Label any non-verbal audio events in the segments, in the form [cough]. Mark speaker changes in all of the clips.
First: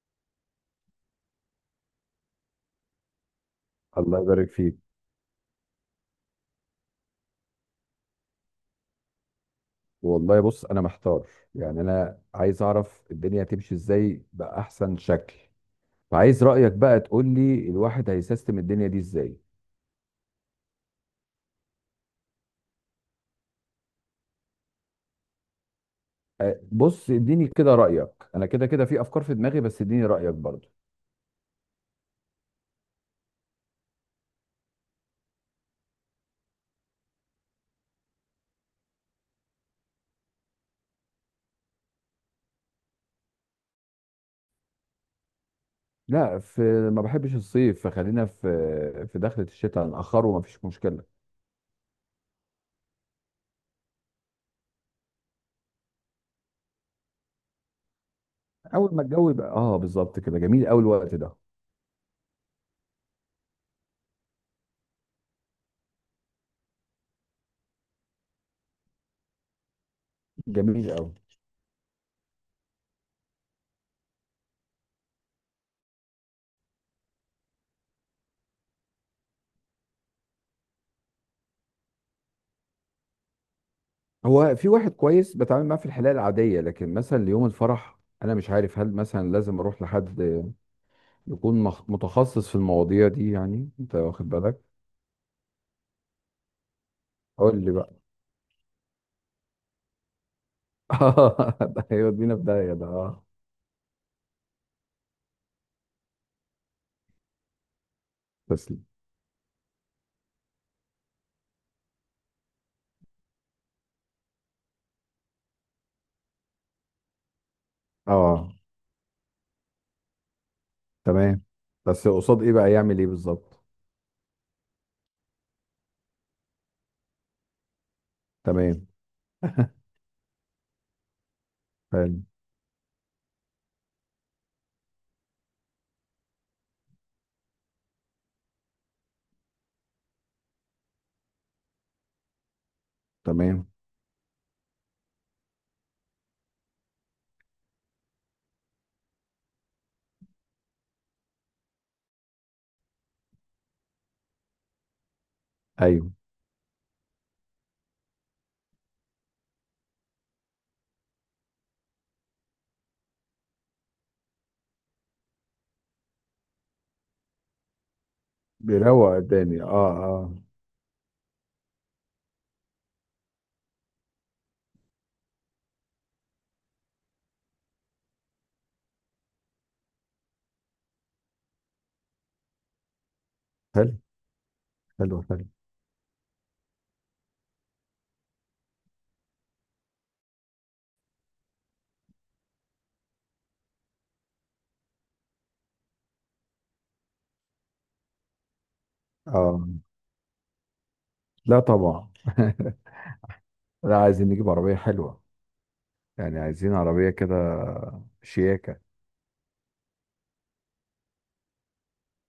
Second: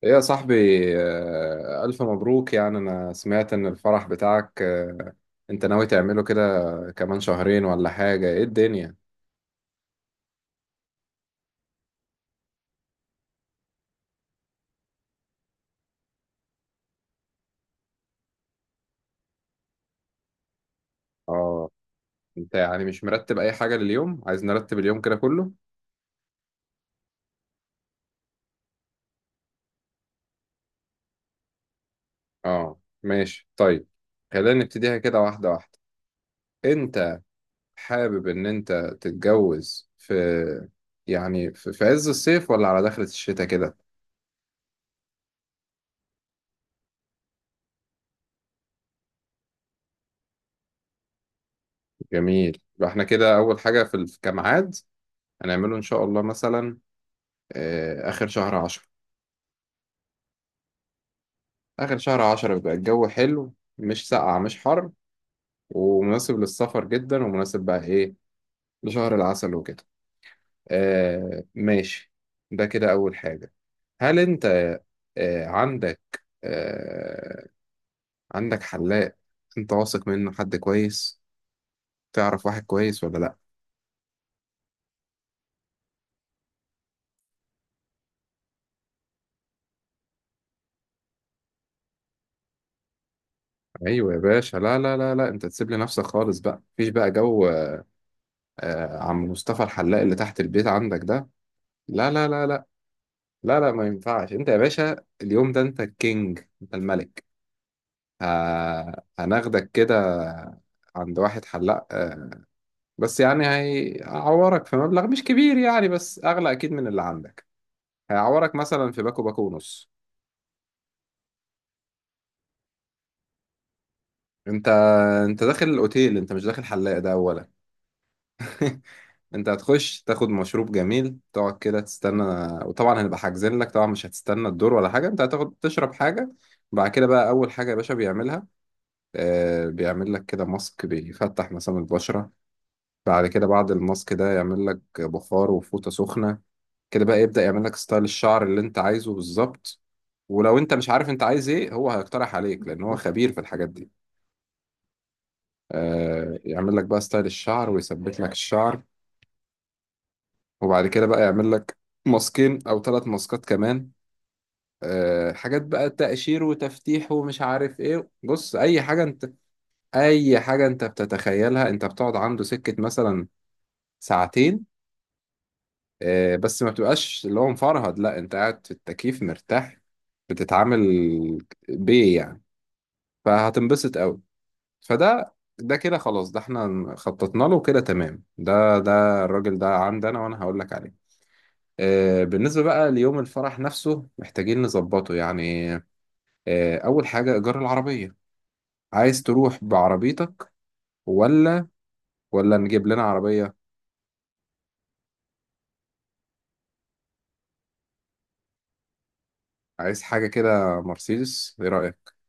Speaker 1: إيه يا صاحبي؟ آه، ألف مبروك. يعني أنا سمعت إن الفرح
Speaker 2: الله يبارك
Speaker 1: بتاعك،
Speaker 2: فيك.
Speaker 1: أنت ناوي تعمله كده كمان شهرين ولا حاجة؟ إيه الدنيا؟
Speaker 2: والله بص انا محتار. يعني انا عايز اعرف الدنيا هتمشي ازاي باحسن شكل، فعايز رايك بقى تقول لي الواحد هيسيستم الدنيا دي ازاي.
Speaker 1: آه، أنت يعني مش مرتب أي حاجة لليوم؟ عايز نرتب اليوم كده كله؟
Speaker 2: أه، بص اديني كده رايك، انا كده كده في افكار في دماغي، بس اديني رايك برضو.
Speaker 1: آه ماشي طيب. خلينا نبتديها كده واحدة واحدة. أنت حابب إن أنت تتجوز في، يعني في عز الصيف ولا على دخلة الشتاء كده؟
Speaker 2: لا، ما بحبش الصيف، فخلينا في دخلة الشتاء نأخره، ما فيش مشكلة.
Speaker 1: جميل. يبقى إحنا كده أول حاجة في كميعاد هنعمله إن شاء الله مثلا آخر شهر عشرة.
Speaker 2: اول ما الجو يبقى اه بالظبط كده، جميل قوي الوقت ده.
Speaker 1: آخر شهر عشرة بيبقى الجو حلو، مش ساقع مش حر، ومناسب للسفر جدا، ومناسب بقى إيه لشهر العسل وكده.
Speaker 2: جميل قوي.
Speaker 1: آه ماشي. ده كده أول حاجة. هل أنت آه عندك آه عندك حلاق أنت واثق منه؟ حد كويس تعرف واحد كويس ولا لأ؟
Speaker 2: هو في واحد كويس بتعامل معاه في الحالة العادية، لكن مثلا ليوم الفرح أنا مش عارف هل مثلا لازم أروح لحد يكون متخصص في المواضيع دي، يعني أنت
Speaker 1: أيوة يا
Speaker 2: واخد
Speaker 1: باشا،
Speaker 2: بالك؟
Speaker 1: لا لا لا لا، أنت تسيب لي نفسك خالص بقى، مفيش بقى جو.
Speaker 2: قول لي بقى.
Speaker 1: آه، عم مصطفى الحلاق اللي تحت البيت عندك
Speaker 2: [laughs]
Speaker 1: ده؟
Speaker 2: آه، ده
Speaker 1: لا لا
Speaker 2: هيودينا في
Speaker 1: لا لا،
Speaker 2: داهية ده، أه.
Speaker 1: لا لا ما ينفعش انت يا باشا. اليوم ده انت الكينج، انت الملك. ه...
Speaker 2: تسلم.
Speaker 1: هناخدك كده عند واحد حلاق، بس يعني هيعورك في مبلغ مش كبير يعني، بس اغلى اكيد من اللي عندك.
Speaker 2: أه
Speaker 1: هيعورك مثلا في باكو، باكو ونص.
Speaker 2: تمام. بس قصاد إيه بقى يعمل إيه بالظبط؟
Speaker 1: انت انت داخل الاوتيل، انت مش داخل حلاق ده اولا. [laughs]
Speaker 2: تمام.
Speaker 1: انت
Speaker 2: [laughs]
Speaker 1: هتخش تاخد مشروب جميل، تقعد كده
Speaker 2: حلو.
Speaker 1: تستنى. وطبعا هنبقى حاجزين لك طبعا، مش هتستنى الدور ولا حاجه، انت هتاخد تشرب حاجه. بعد كده بقى اول حاجه يا باشا بيعملها، بيعمل لك كده ماسك بيفتح مسام البشرة. بعد كده،
Speaker 2: تمام.
Speaker 1: بعد الماسك ده، يعمل لك بخار وفوطة سخنة. كده بقى يبدأ يعمل لك ستايل الشعر اللي انت عايزه بالظبط. ولو انت مش عارف انت عايز ايه، هو هيقترح عليك لان هو خبير في الحاجات دي.
Speaker 2: أيوه.
Speaker 1: يعمل لك بقى ستايل الشعر ويثبت لك الشعر. وبعد كده بقى يعمل لك ماسكين او ثلاث ماسكات كمان، حاجات بقى تقشير وتفتيح ومش عارف ايه. بص،
Speaker 2: بيروق الدنيا، أه أه.
Speaker 1: اي حاجة انت بتتخيلها. انت بتقعد عنده سكة مثلا ساعتين، بس ما بتبقاش اللي هو مفرهد، لا انت قاعد في التكييف مرتاح، بتتعامل بيه يعني.
Speaker 2: حلو
Speaker 1: فهتنبسط قوي.
Speaker 2: حلو
Speaker 1: فده
Speaker 2: حلو.
Speaker 1: ده كده خلاص، ده احنا خططنا له كده، تمام. ده الراجل ده عندي انا، وانا هقول لك عليه. بالنسبة بقى ليوم الفرح نفسه محتاجين نظبطه يعني. أول حاجة إيجار العربية. عايز تروح
Speaker 2: أه.
Speaker 1: بعربيتك
Speaker 2: لا
Speaker 1: ولا
Speaker 2: طبعا.
Speaker 1: ولا
Speaker 2: [laughs]
Speaker 1: نجيب لنا عربية؟
Speaker 2: لا، عايزين نجيب عربية حلوة، يعني عايزين عربية كده شياكة.
Speaker 1: عايز حاجة كده مرسيدس، إيه رأيك؟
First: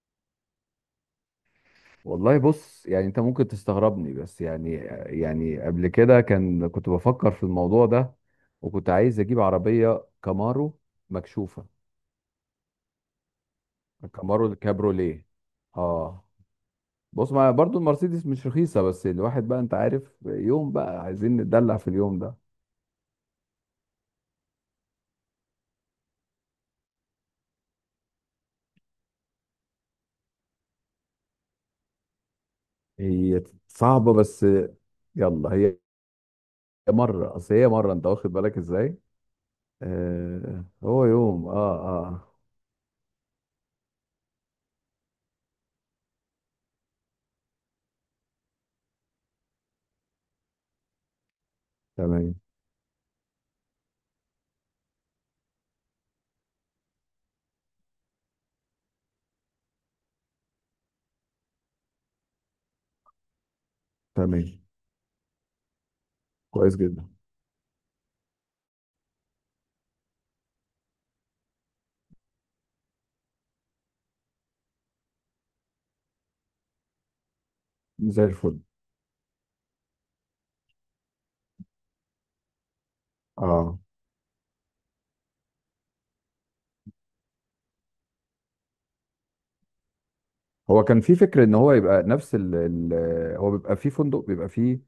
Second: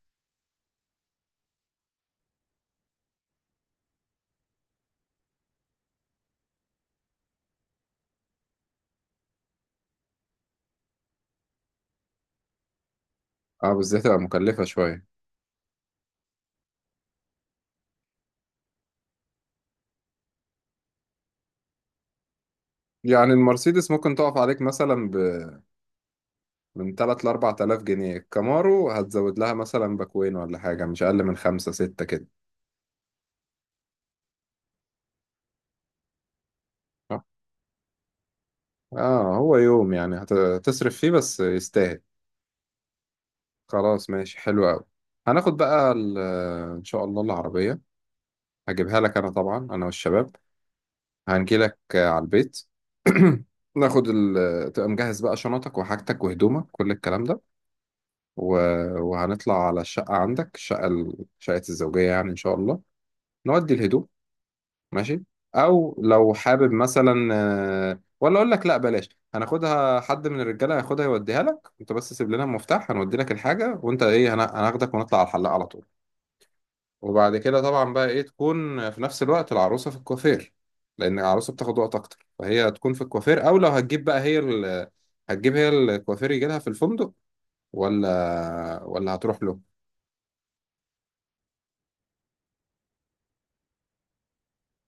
Speaker 2: والله بص، يعني انت ممكن تستغربني، بس يعني يعني قبل كده كان كنت بفكر في الموضوع ده، وكنت عايز اجيب عربية كامارو مكشوفة،
Speaker 1: اه، بس دي هتبقى
Speaker 2: كامارو
Speaker 1: مكلفة شوية.
Speaker 2: الكابروليه. اه بص، ما برضو المرسيدس مش رخيصة، بس الواحد بقى انت عارف يوم، بقى عايزين نتدلع في اليوم ده.
Speaker 1: يعني المرسيدس ممكن تقف عليك مثلا من 3 ل 4000 جنيه. الكامارو هتزود لها مثلا باكوين ولا حاجة، مش أقل من 5 6 كده.
Speaker 2: هي صعبة بس، يلا، هي
Speaker 1: اه.
Speaker 2: مرة، اصل هي مرة، انت واخد بالك ازاي.
Speaker 1: هو يوم يعني
Speaker 2: آه،
Speaker 1: هتصرف
Speaker 2: هو
Speaker 1: فيه بس
Speaker 2: يوم، اه
Speaker 1: يستاهل.
Speaker 2: اه.
Speaker 1: خلاص ماشي، حلو أوي. هناخد بقى إن شاء الله العربية. هجيبها لك أنا طبعا، أنا والشباب هنجيلك على
Speaker 2: تمام
Speaker 1: البيت. [clears throat] ناخد تبقى مجهز بقى شنطك وحاجتك وهدومك، كل الكلام ده، و... وهنطلع على الشقة عندك، الشقة شقة الزوجية يعني إن شاء الله، نودي الهدوم.
Speaker 2: تمام.
Speaker 1: ماشي، او لو حابب
Speaker 2: كويس جدا.
Speaker 1: مثلا، ولا اقول لك لا بلاش، هناخدها حد من الرجاله هياخدها يوديها لك. انت بس سيب لنا المفتاح هنودي لك الحاجه، وانت ايه هناخدك ونطلع على الحلاق على طول. وبعد كده طبعا بقى ايه،
Speaker 2: زي الفل.
Speaker 1: تكون في نفس الوقت العروسه في الكوافير، لان العروسه بتاخد وقت اكتر، فهي تكون في الكوافير. او لو
Speaker 2: اه،
Speaker 1: هتجيب بقى هي هتجيب هي الكوافير يجي لها في الفندق ولا هتروح له؟
Speaker 2: هو كان في فكرة ان هو يبقى نفس ال هو بيبقى في فندق، بيبقى فيه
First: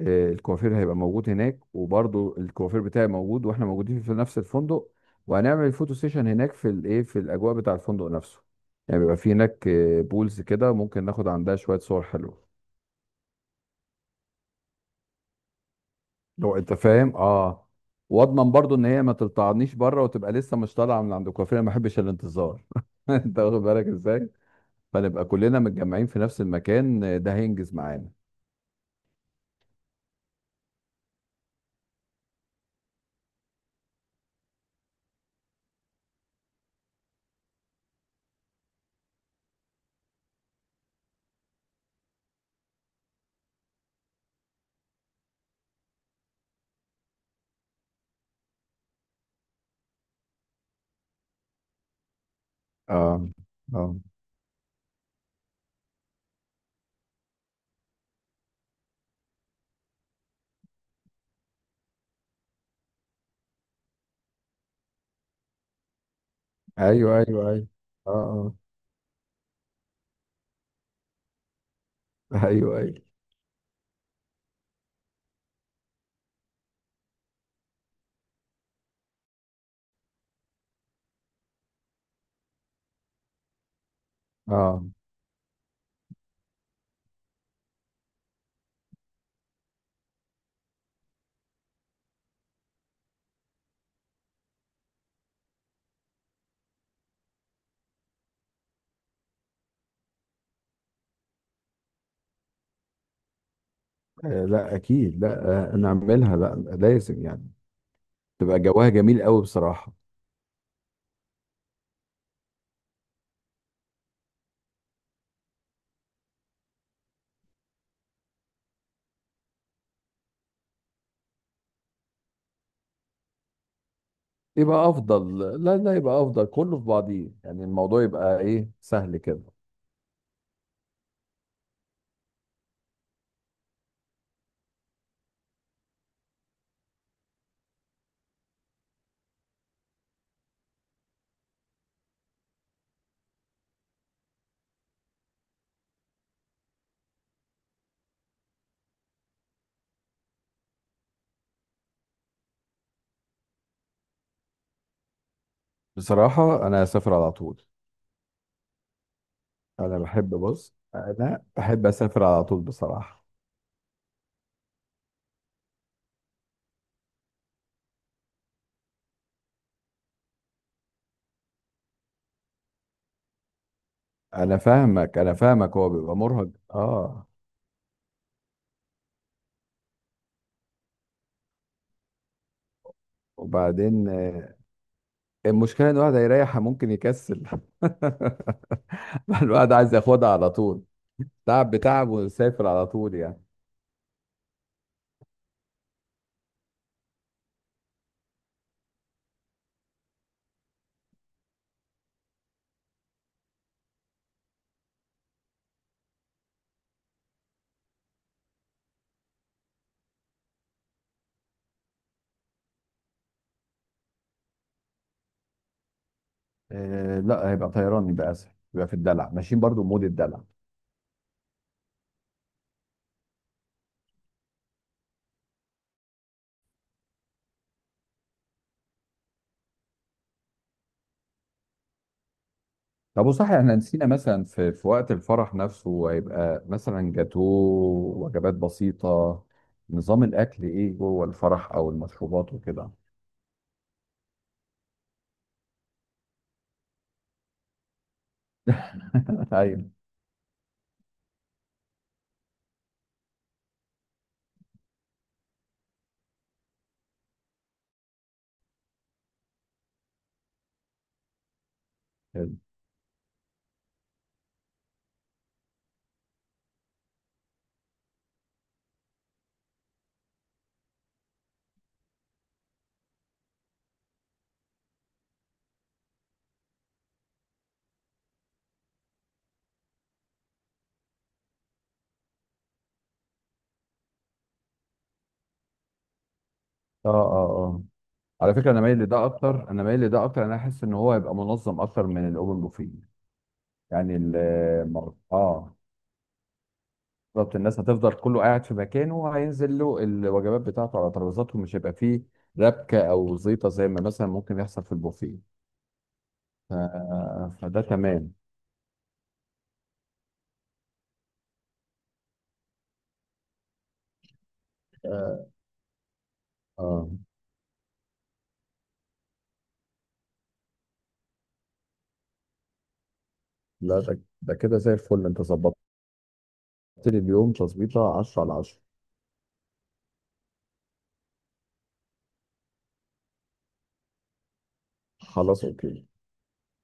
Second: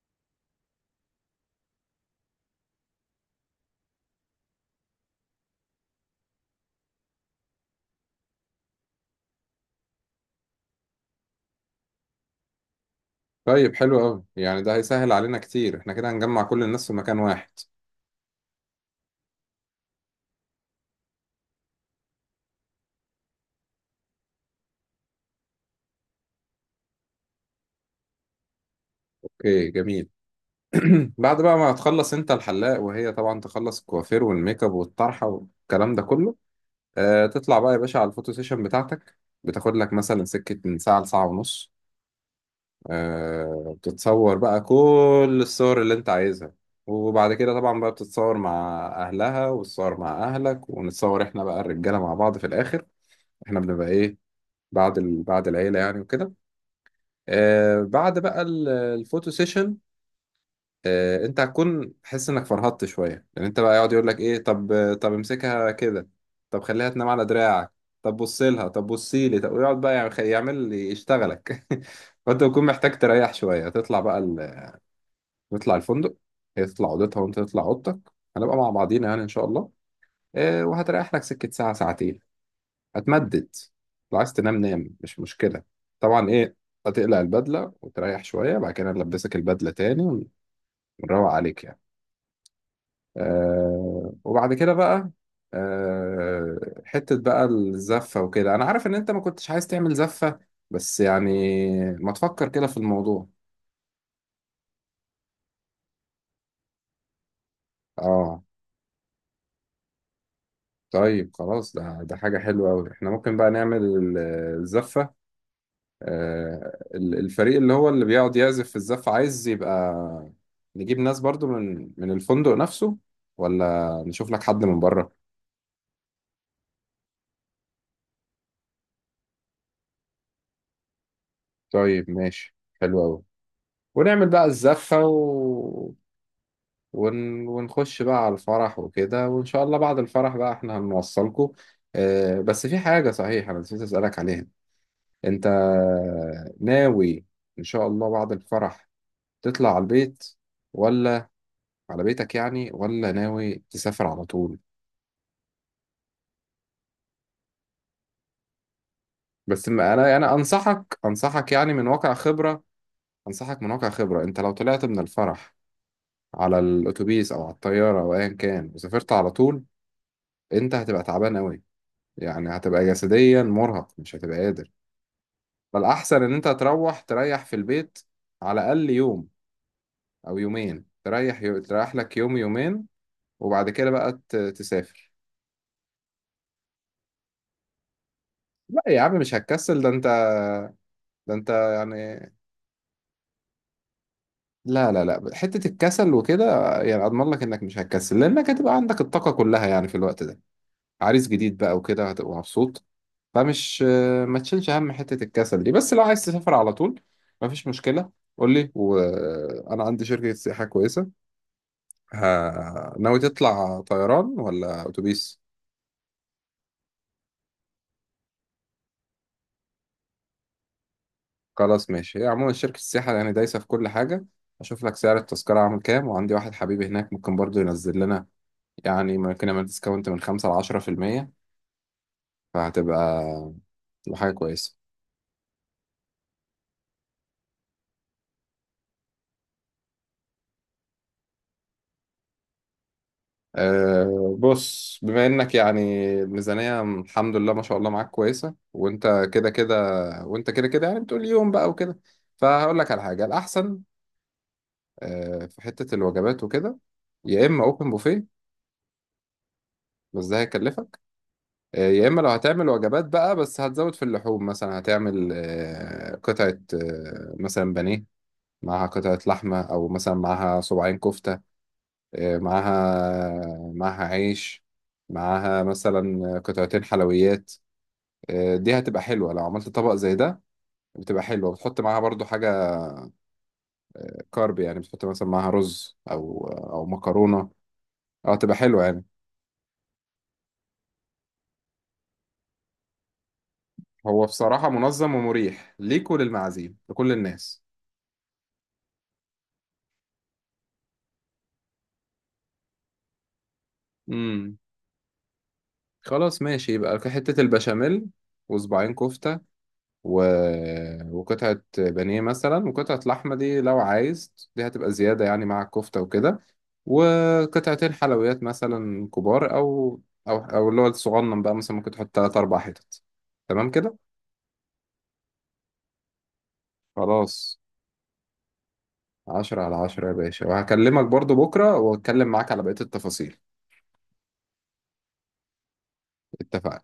Speaker 2: آه، الكوافير هيبقى موجود هناك، وبرضه الكوافير بتاعي موجود، واحنا موجودين في نفس الفندق، وهنعمل الفوتو سيشن هناك في الايه، في الاجواء بتاع الفندق نفسه. يعني بيبقى في هناك آه، بولز كده، ممكن ناخد عندها شوية صور حلوة.
Speaker 1: طيب حلو قوي يعني، ده هيسهل علينا كتير، احنا كده هنجمع
Speaker 2: لو
Speaker 1: كل
Speaker 2: انت
Speaker 1: الناس في
Speaker 2: فاهم،
Speaker 1: مكان واحد.
Speaker 2: اه. واضمن برضه ان هي ما تلطعنيش بره، وتبقى لسه مش طالعه من عند الكوافير، انا ما بحبش الانتظار. [laughs] انت واخد بالك ازاي، فنبقى كلنا متجمعين في نفس المكان، آه، ده هينجز معانا.
Speaker 1: اوكي جميل. بعد بقى ما تخلص انت الحلاق، وهي طبعا تخلص الكوافير والميك اب والطرحه والكلام ده كله، آه تطلع بقى يا باشا على الفوتو سيشن بتاعتك. بتاخد لك مثلا سكه من ساعه لساعه ونص. آه بتتصور بقى كل الصور اللي انت عايزها. وبعد كده طبعا بقى بتتصور مع اهلها، وتتصور مع اهلك، ونتصور احنا بقى الرجاله مع بعض في الاخر.
Speaker 2: اه
Speaker 1: احنا
Speaker 2: اه،
Speaker 1: بنبقى ايه بعد بعد العيله يعني وكده. آه بعد بقى الفوتو سيشن، انت هتكون حس انك فرهدت شويه، لان انت بقى يقعد يقول لك ايه، طب امسكها كده، طب خليها تنام
Speaker 2: ايوه
Speaker 1: على
Speaker 2: ايوه ايوه.
Speaker 1: دراعك، طب بص
Speaker 2: اه
Speaker 1: لها، طب بصي لي، طب ويقعد بقى يعمل يشتغلك. [laughs] فانت
Speaker 2: اه. [laughs]
Speaker 1: بتكون
Speaker 2: ايوه
Speaker 1: محتاج
Speaker 2: ايوه،
Speaker 1: تريح شويه، تطلع بقى تطلع الفندق، هي تطلع اوضتها وانت تطلع اوضتك، هنبقى مع بعضينا يعني ان شاء الله. وهتريح لك سكه ساعه ساعتين، هتمدد. لو عايز تنام
Speaker 2: اه.
Speaker 1: نام، مش مشكله. طبعا ايه، هتقلع البدله وتريح شويه، بعد كده نلبسك البدله تاني ونروق عليك يعني. وبعد كده بقى، حتة بقى الزفة وكده. أنا عارف إن أنت ما كنتش عايز تعمل زفة، بس يعني ما تفكر كده في الموضوع.
Speaker 2: آه، لا اكيد، لا آه، نعملها، لا لازم يعني
Speaker 1: آه.
Speaker 2: تبقى جواها جميل قوي بصراحه.
Speaker 1: طيب خلاص، ده حاجة حلوة أوي. إحنا ممكن بقى نعمل الزفة. الفريق اللي هو اللي بيقعد يعزف في الزفة، عايز يبقى نجيب ناس برضو من الفندق نفسه، ولا نشوف لك حد من
Speaker 2: يبقى
Speaker 1: بره؟
Speaker 2: افضل، لا لا، يبقى افضل كله في بعضيه، يعني الموضوع يبقى ايه سهل كده.
Speaker 1: طيب ماشي حلو أوي. ونعمل بقى الزفة ونخش بقى على الفرح وكده. وإن شاء الله بعد الفرح بقى إحنا هنوصلكوا. آه بس في حاجة، صحيح أنا نسيت أسألك عليها. أنت ناوي إن شاء الله بعد الفرح تطلع على البيت، ولا على بيتك يعني، ولا ناوي تسافر على طول؟
Speaker 2: بصراحه انا هسافر على طول.
Speaker 1: بس ما
Speaker 2: انا
Speaker 1: أنا
Speaker 2: بحب،
Speaker 1: أنا
Speaker 2: بص
Speaker 1: أنصحك
Speaker 2: انا
Speaker 1: أنصحك يعني
Speaker 2: بحب
Speaker 1: من واقع
Speaker 2: اسافر على طول
Speaker 1: خبرة،
Speaker 2: بصراحه.
Speaker 1: أنصحك من واقع خبرة، أنت لو طلعت من الفرح على الأتوبيس أو على الطيارة أو أيا كان، وسافرت على طول، أنت هتبقى تعبان أوي، يعني هتبقى جسديا مرهق، مش هتبقى
Speaker 2: انا
Speaker 1: قادر.
Speaker 2: فاهمك انا فاهمك، هو بيبقى
Speaker 1: فالأحسن إن أنت
Speaker 2: مرهق
Speaker 1: تروح
Speaker 2: اه.
Speaker 1: تريح في البيت، على الأقل يوم أو يومين، تريح تريح لك يوم يومين، وبعد كده
Speaker 2: وبعدين
Speaker 1: بقى
Speaker 2: آه،
Speaker 1: تسافر.
Speaker 2: المشكله ان الواحد هيريح ممكن يكسل.
Speaker 1: لا يا عم مش
Speaker 2: [laughs] الواحد
Speaker 1: هتكسل، ده
Speaker 2: عايز
Speaker 1: أنت
Speaker 2: ياخدها على طول،
Speaker 1: ده أنت
Speaker 2: تعب
Speaker 1: يعني.
Speaker 2: بتعب وسافر على طول يعني.
Speaker 1: لا لا لا، حتة الكسل وكده يعني، أضمن لك إنك مش هتكسل لأنك هتبقى عندك الطاقة كلها يعني في الوقت ده، عريس جديد بقى وكده، هتبقى مبسوط. فمش، ما تشيلش هم حتة الكسل دي. بس لو عايز تسافر على طول مفيش مشكلة، قول لي وأنا عندي شركة سياحة كويسة. ناوي تطلع طيران ولا اتوبيس؟
Speaker 2: آه لا، هيبقى طيران يبقى اسهل، يبقى في الدلع، ماشيين برضو مود الدلع.
Speaker 1: خلاص ماشي. هي عموما شركة السياحة يعني دايسة في كل حاجة. اشوف لك سعر التذكرة عامل كام، وعندي واحد حبيبي هناك ممكن برضو ينزل لنا يعني، ممكن يعمل ديسكاونت من 5 لـ10%. فهتبقى
Speaker 2: طب وصحيح احنا نسينا،
Speaker 1: تبقى حاجة
Speaker 2: مثلا في
Speaker 1: كويسة.
Speaker 2: في وقت الفرح نفسه هيبقى مثلا جاتوه، وجبات بسيطة، نظام الاكل ايه جوه الفرح، او المشروبات وكده.
Speaker 1: أه بص، بما انك يعني الميزانية الحمد لله ما شاء الله معاك كويسة، وانت كده
Speaker 2: [laughs]
Speaker 1: كده
Speaker 2: ايوه.
Speaker 1: وانت كده كده يعني بتقول يوم بقى وكده، فهقول لك على حاجة الأحسن. أه في حتة الوجبات وكده، يا إما أوبن بوفيه، بس ده هيكلفك. يا اما لو
Speaker 2: حلو.
Speaker 1: هتعمل وجبات بقى، بس هتزود في اللحوم، مثلا هتعمل قطعة، مثلا بانيه معاها قطعة لحمة، او مثلا معاها صباعين كفتة، معاها عيش، معاها مثلا قطعتين حلويات. دي هتبقى حلوة لو عملت طبق زي ده. بتبقى حلوة بتحط معاها برضو حاجة كارب يعني، بتحط مثلا معاها رز او
Speaker 2: اه اه
Speaker 1: مكرونة.
Speaker 2: اه.
Speaker 1: اه
Speaker 2: على
Speaker 1: تبقى
Speaker 2: فكرة انا
Speaker 1: حلوة
Speaker 2: مايل
Speaker 1: يعني.
Speaker 2: لده اكتر، انا مايل لده اكتر، انا احس ان هو هيبقى منظم اكتر من الاوبن بوفيه. يعني
Speaker 1: هو
Speaker 2: ال...
Speaker 1: بصراحة منظم ومريح
Speaker 2: اه
Speaker 1: ليك وللمعازيم لكل
Speaker 2: بالظبط،
Speaker 1: الناس.
Speaker 2: الناس هتفضل كله قاعد في مكانه، وهينزل له الوجبات بتاعته على ترابيزاتهم، مش هيبقى فيه ربكة أو زيطة زي ما مثلا ممكن يحصل في البوفيه.
Speaker 1: خلاص ماشي،
Speaker 2: ف...
Speaker 1: يبقى في حتة
Speaker 2: فده
Speaker 1: البشاميل،
Speaker 2: تمام.
Speaker 1: وصباعين كفتة، و... وقطعة بانيه مثلا، وقطعة لحمة دي لو عايز دي هتبقى زيادة يعني
Speaker 2: آه
Speaker 1: مع الكفتة وكده،
Speaker 2: آه.
Speaker 1: وقطعتين حلويات مثلا كبار، أو اللي هو الصغنن بقى مثلا ممكن تحط تلات أربع حتت. تمام كده.
Speaker 2: لا ده ده كده زي الفل، أنت ظبطت لي اليوم
Speaker 1: خلاص،
Speaker 2: تظبيطة 10 على 10.
Speaker 1: 10/10 يا باشا، وهكلمك برضو بكرة وأتكلم معاك على بقية التفاصيل.
Speaker 2: خلاص أوكي.
Speaker 1: اتفقنا.